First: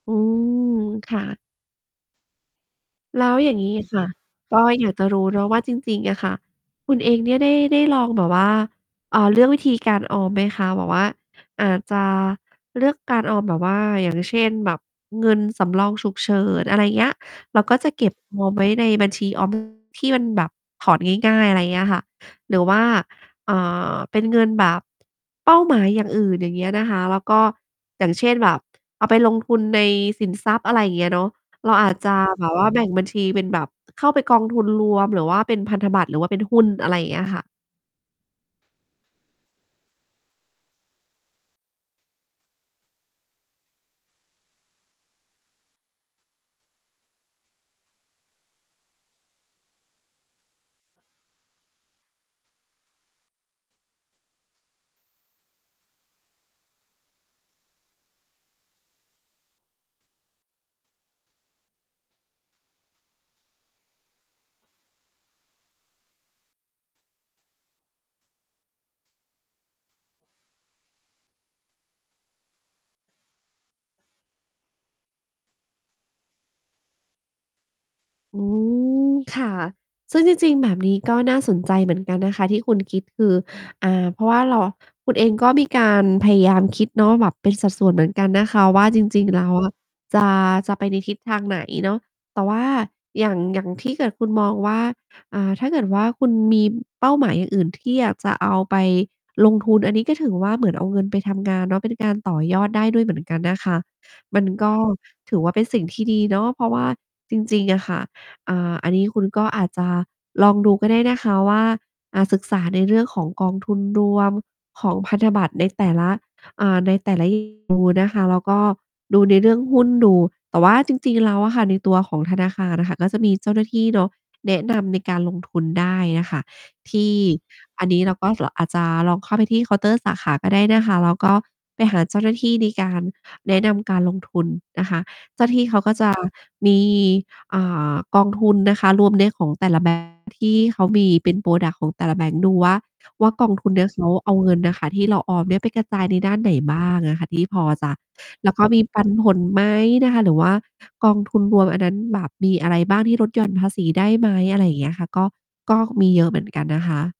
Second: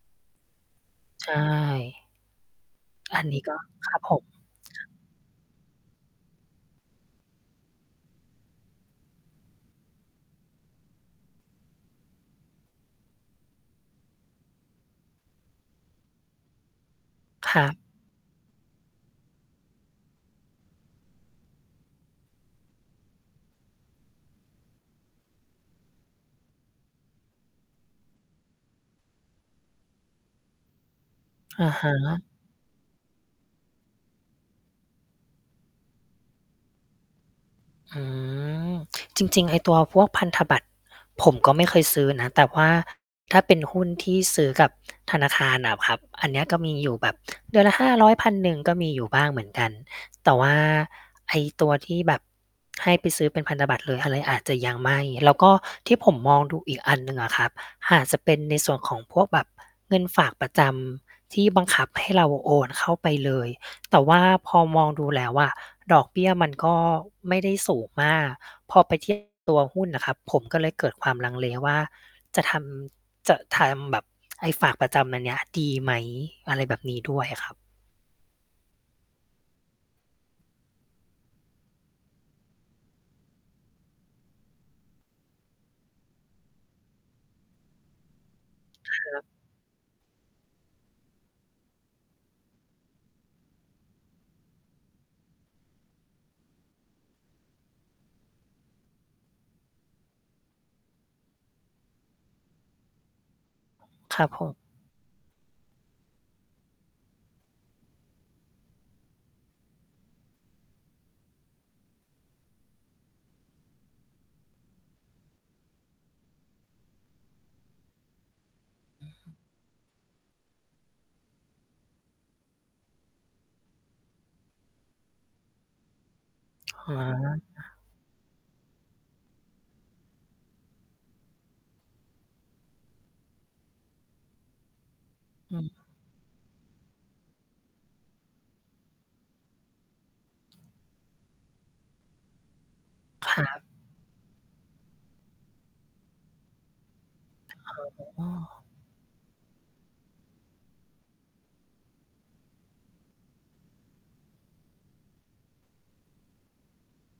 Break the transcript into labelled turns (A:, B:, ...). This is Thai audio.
A: อืม ค่ะ
B: ใช่ อ
A: แ
B: ั
A: ล
B: น
A: ้
B: น
A: ว
B: ี้
A: อย
B: ก
A: ่
B: ็
A: างงี้
B: ค
A: ค
B: รั
A: ่
B: บ
A: ะ
B: ผม
A: ก็อยากจะรู้เนาะว่าจริง ๆ อะค่ะ คุณเองเนี่ยได้ ได้ลองแบบว่า เออ เลือกวิธีการออมไหมคะ? แบบว่า อาจจะ เลือกการออมแบบว่า อย่างเช่น แบบเงินสำรองฉุกเฉิน อะไรอย่างเงี้ย
B: ค
A: เร
B: ร
A: า
B: ั
A: ก็
B: บ
A: จะเก็บ ออมไว้ในบัญชี ออม ที่มันแบบ ถอนง่าย ๆ อะไรอย่างเงี้ยค่ะ หรือว่า อ่า เป็นเงินแบบ เป้าหมายอย่างอื่น อย่างเงี้ยนะคะ แล้วก็ อย่างเช่นแบบ เอาไปลงทุนในสินทรัพย์ อะไรอย่างเงี้ยเนาะ
B: อ
A: เร
B: ะ
A: า
B: ฮ
A: อาจจะ
B: ะ
A: แบบว่า แบ่งบัญชีเป็นแบบ เข้าไปกองทุนรวม หรือว่าเป็นพันธบัตร หรือว่าเป็นหุ้น อะไรอย่างเงี้ยค่ะ
B: อืม จริง ๆ ไอ้ตัวพวกพันธบัตร ผมก็ไม่เคยซื้อนะ แต่ว่าถ้าเป็นหุ้นที่ซื้อกับธนาคารอะครับ อันเนี้ยก็มีอยู่แบบเดือนละ 500-1,000 ก็มีอยู่บ้างเหมือนกัน แต่ว่า ไอ้ตัวที่แบบให้ไปซื้อเป็นพันธบัตรเลย อะไร อาจจะยังไม่ แล้วก็ที่ผมมองดูอีกอันหนึ่งอะครับ อาจจะเป็นในส่วนของพวกแบบเงินฝากประจำที่บังคับให้เราโอนเข้าไปเลย แต่ว่าพอมองดูแล้วอะ ดอกเบี้ยมันก็ไม่ได้สูงมาก พอไป เทียบ กับตัวหุ้นน่ะครับ ผมก็เลยเกิดความลังเลว่า จะทำ จะทำแบบไอ้ฝากประจำอันเนี้ยดีไหม? อะไรแบบนี้ด้วยอะครับ
A: อืม ค่ะ ซึ่งจริง ๆ แบบนี้ ก็น่าสนใจเหมือนกันนะคะที่คุณ คิด คือ อ่า เพราะว่าเรา คุณเองก็มีการพยายามคิดเนาะ แบบเป็นสัดส่วนเหมือนกันนะคะว่า จ
B: คร
A: ร
B: ั
A: ิ
B: บ
A: ง ๆ แล้ว อะ จะ จะไปในทิศทางไหนเนาะ แต่ว่าอย่าง อย่าง ที่เกิดคุณมองว่า อ่า ถ้าเกิดว่าคุณมีเป้าหมายอย่างอื่น ที่อยากจะเอาไปลงทุน อันนี้ก็ถือว่าเหมือนเอาเงินไปทำงานเนาะ เป็นการต่อยอดได้ด้วยเหมือนกันนะคะ
B: ครับ
A: ม
B: ผ
A: ัน
B: ม
A: ก็ ถือว่าเป็นสิ่งที่ดีเนาะ เพราะว่าจริง ๆ อะค่ะ อ่า อันนี้คุณก็อาจจะลองดูก็ได้นะคะว่า อ่า ศึกษาในเรื่องของกองทุนรวม ของพันธบัตรในแต่ละ อ่า ใน แต่ละ นะคะ แล้วก็
B: อือ
A: ดู
B: ฮ
A: ใ
B: ึ
A: นเรื่องหุ้นดู แต่ว่าจริง ๆ แล้วอะค่ะ ในตัวของธนาคารอะค่ะ ก็จะมีเจ้าหน้าที่เนาะ แนะนำในการลงทุนได้อะค่ะ
B: อ๋
A: ที่
B: อ
A: อันนี้เราก็ ร อาจจะ ลองเข้าไปที่เคาน์เตอร์สาขาก็ได้นะคะ แล้วก็ ไปหาเจ้าหน้าที่ในการแนะนำการลงทุนนะคะ เจ้าหน้
B: อ
A: า
B: ื
A: ที่เขา
B: ม
A: ก็จะ มี อ่า กองทุนนะคะรวมเนี่ยของแต่ละ แบงก์ ที่เขามี เป็น พรอดักต์ ของแต่ละแบงก์ดูว่า ว่
B: ค
A: า
B: ร
A: ก
B: ั
A: อง
B: บ
A: ทุนเนี่ย เขาเอาเงินอะค่ะที่เราออมเนี่ย ไปกระจายในด้านไหนบ้างอะค่ะ ที่พอจะ
B: [unintelligible] อ๋อ
A: แล้วก็มีปันผลไหมนะคะ? หรือว่ากองทุนรวมอันนั้นแบบมีอะไรบ้างที่ลดหย่อน ภาษีได้ไหม? อะไรอย่างเงี้ยอะค่ะ ก็ ก็มีเยอะเหมือนกันนะคะ